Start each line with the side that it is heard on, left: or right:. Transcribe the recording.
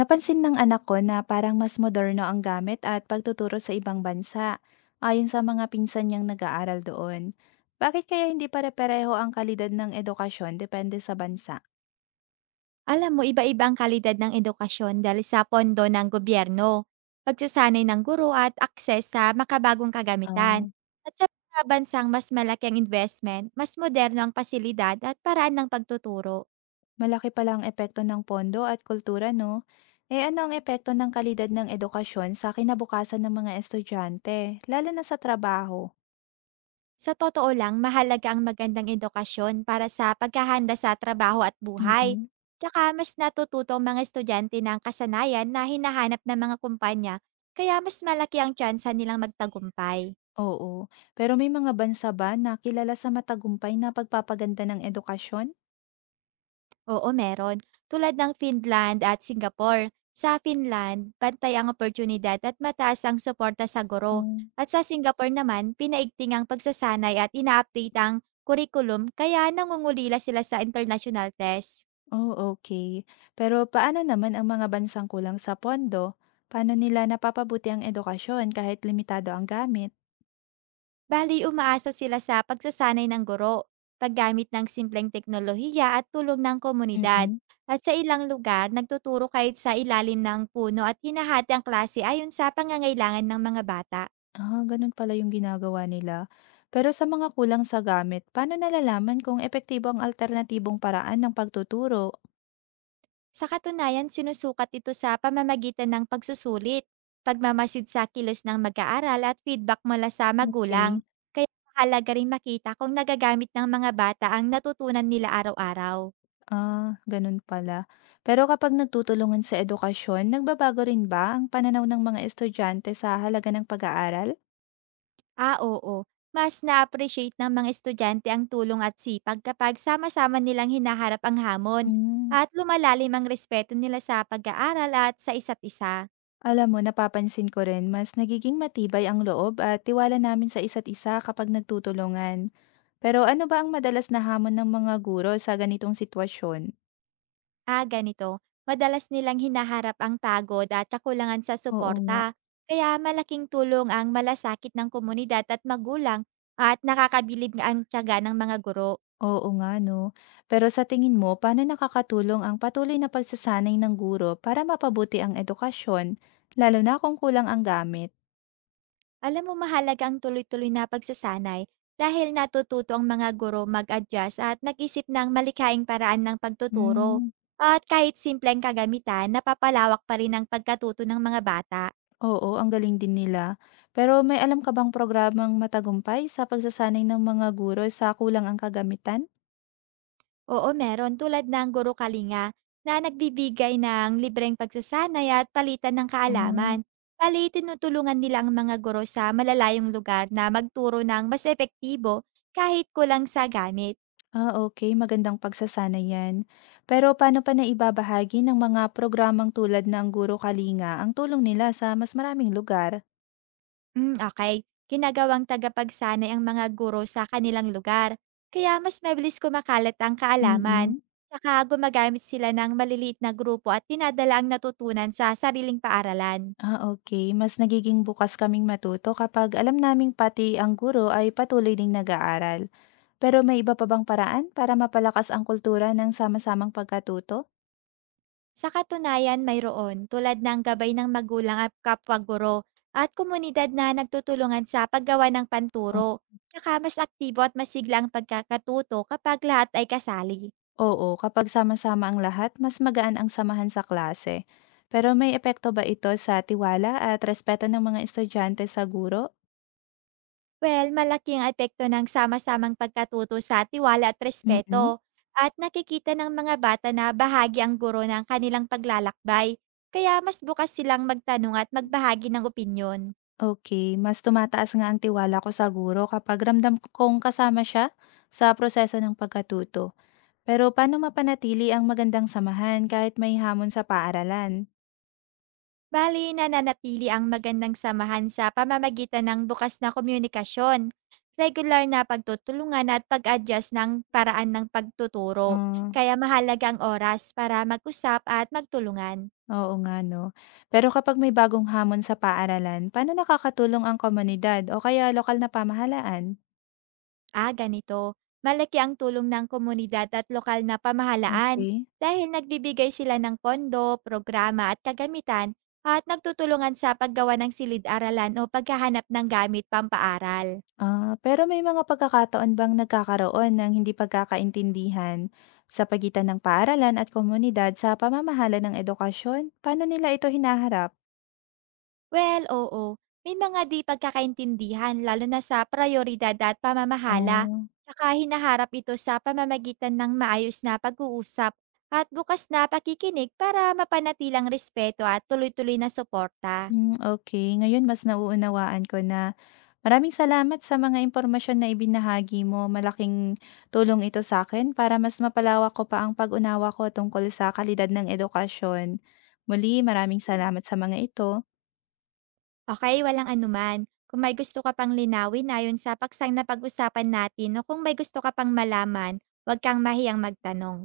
left: Napansin ng anak ko na parang mas moderno ang gamit at pagtuturo sa ibang bansa, ayon sa mga pinsan niyang nag-aaral doon. Bakit kaya hindi pare-pareho ang kalidad ng edukasyon depende sa bansa?
right: Alam mo, iba-iba ang kalidad ng edukasyon dahil sa pondo ng gobyerno, pagsasanay ng guro at akses sa makabagong kagamitan.
left: Ang
right: At sa mga bansang mas malaki ang investment, mas moderno ang pasilidad at paraan ng pagtuturo.
left: Malaki pala ang epekto ng pondo at kultura, no? Eh ano ang epekto ng kalidad ng edukasyon sa kinabukasan ng mga estudyante, lalo na sa trabaho?
right: Sa totoo lang, mahalaga ang magandang edukasyon para sa pagkahanda sa trabaho at buhay.
left: Mm-mm.
right: Tsaka mas natututo ang mga estudyante ng kasanayan na hinahanap ng mga kumpanya, kaya mas malaki ang tsansa nilang magtagumpay.
left: Oo. Pero may mga bansa ba na kilala sa matagumpay na pagpapaganda ng edukasyon?
right: Oo, meron. Tulad ng Finland at Singapore. Sa Finland, pantay ang oportunidad at mataas ang suporta sa guro. At sa Singapore naman, pinaigting ang pagsasanay at ina-update ang curriculum kaya nangungulila sila sa international test.
left: Oh, okay. Pero paano naman ang mga bansang kulang sa pondo? Paano nila napapabuti ang edukasyon kahit limitado ang gamit?
right: Bali, umaasa sila sa pagsasanay ng guro, paggamit ng simpleng teknolohiya at tulong ng komunidad.
left: Mm.
right: At sa ilang lugar, nagtuturo kahit sa ilalim ng puno at hinahati ang klase ayon sa pangangailangan ng mga bata.
left: Ah, ganun pala yung ginagawa nila. Pero sa mga kulang sa gamit, paano nalalaman kung epektibo ang alternatibong paraan ng pagtuturo?
right: Sa katunayan, sinusukat ito sa pamamagitan ng pagsusulit, pagmamasid sa kilos ng mag-aaral at feedback mula sa
left: Okay.
right: magulang. Kaya mahalaga rin makita kung nagagamit ng mga bata ang natutunan nila araw-araw.
left: Ah, ganun pala. Pero kapag nagtutulungan sa edukasyon, nagbabago rin ba ang pananaw ng mga estudyante sa halaga ng pag-aaral?
right: Ah, oo. Mas na-appreciate ng mga estudyante ang tulong at sipag kapag sama-sama nilang hinaharap ang hamon
left: Hmm.
right: at lumalalim ang respeto nila sa pag-aaral at sa isa't isa.
left: Alam mo, napapansin ko rin, mas nagiging matibay ang loob at tiwala namin sa isa't isa kapag nagtutulungan. Pero ano ba ang madalas na hamon ng mga guro sa ganitong sitwasyon?
right: Ah, ganito. Madalas nilang hinaharap ang pagod at kakulangan sa
left: Oo nga.
right: suporta. Kaya malaking tulong ang malasakit ng komunidad at magulang at nakakabilib nga ang tiyaga ng mga guro.
left: Oo nga, no. Pero sa tingin mo, paano nakakatulong ang patuloy na pagsasanay ng guro para mapabuti ang edukasyon, lalo na kung kulang ang gamit?
right: Alam mo, mahalaga ang tuloy-tuloy na pagsasanay dahil natututo ang mga guro mag-adjust at nag-isip ng malikhaing paraan ng pagtuturo.
left: Hmm,
right: At kahit simpleng kagamitan, napapalawak pa rin ang pagkatuto ng mga bata.
left: oo, ang galing din nila. Pero may alam ka bang programang matagumpay sa pagsasanay ng mga guro sa kulang ang kagamitan?
right: Oo, meron. Tulad ng Guro Kalinga na nagbibigay ng libreng pagsasanay at palitan ng
left: Oo.
right: kaalaman. Bali, tinutulungan nila ang mga guro sa malalayong lugar na magturo ng mas epektibo kahit kulang sa gamit.
left: Ah, okay, magandang pagsasanay 'yan. Pero paano pa naibabahagi ng mga programang tulad ng Guro Kalinga ang tulong nila sa mas maraming lugar?
right: Okay, ginagawang tagapagsanay ang mga guro sa kanilang lugar, kaya mas mabilis kumakalat ang kaalaman.
left: Mm.
right: Saka gumagamit sila ng maliliit na grupo at tinadala ang natutunan sa sariling paaralan.
left: Ah, okay, mas nagiging bukas kaming matuto kapag alam naming pati ang guro ay patuloy ding nag-aaral. Pero may iba pa bang paraan para mapalakas ang kultura ng sama-samang pagkatuto?
right: Sa katunayan, mayroon tulad ng gabay ng magulang at kapwa guro at komunidad na nagtutulungan sa paggawa ng panturo. Tsaka mas aktibo at masigla ang pagkakatuto kapag lahat ay kasali.
left: O oo, kapag sama-sama ang lahat, mas magaan ang samahan sa klase. Pero may epekto ba ito sa tiwala at respeto ng mga estudyante sa guro?
right: Well, malaki ang epekto ng sama-samang pagkatuto sa tiwala at
left: Mm,
right: respeto. At nakikita ng mga bata na bahagi ang guro ng kanilang paglalakbay. Kaya mas bukas silang magtanong at magbahagi ng opinyon.
left: okay. Mas tumataas nga ang tiwala ko sa guro kapag kong kasama siya sa proseso ng pagkatuto. Pero paano mapanatili ang magandang samahan kahit may hamon sa paaralan?
right: Bali, nananatili ang magandang samahan sa pamamagitan ng bukas na komunikasyon, regular na pagtutulungan at pag-adjust ng paraan ng pagtuturo.
left: Ah,
right: Kaya mahalaga ang oras para mag-usap at magtulungan.
left: oo nga 'no. Pero kapag may bagong hamon sa paaralan, paano nakakatulong ang komunidad o kaya lokal na pamahalaan?
right: Ah, ganito. Malaki ang tulong ng komunidad at lokal na pamahalaan
left: Okay.
right: dahil nagbibigay sila ng pondo, programa at kagamitan at nagtutulungan sa paggawa ng silid-aralan o paghahanap ng gamit pampaaral.
left: Ah, pero may mga pagkakataon bang nagkakaroon ng hindi pagkakaintindihan sa pagitan ng paaralan at komunidad sa pamamahala ng edukasyon? Paano nila ito hinaharap?
right: Well, oo. May mga di pagkakaintindihan lalo na sa prayoridad at pamamahala.
left: Oh,
right: Tsaka hinaharap ito sa pamamagitan ng maayos na pag-uusap at bukas na pakikinig para mapanatilang respeto at tuloy-tuloy na suporta.
left: hmm, okey. Ngayon mas nauunawaan ko na. Maraming salamat sa mga impormasyon na ibinahagi mo. Malaking tulong ito sa akin para mas mapalawak ko pa ang pag-unawa ko tungkol sa kalidad ng edukasyon. Muli, maraming salamat sa mga ito.
right: Okay, walang anuman. Kung may gusto ka pang linawin ayon sa paksang pag usapan natin o kung may gusto ka pang malaman, huwag kang mahiyang magtanong.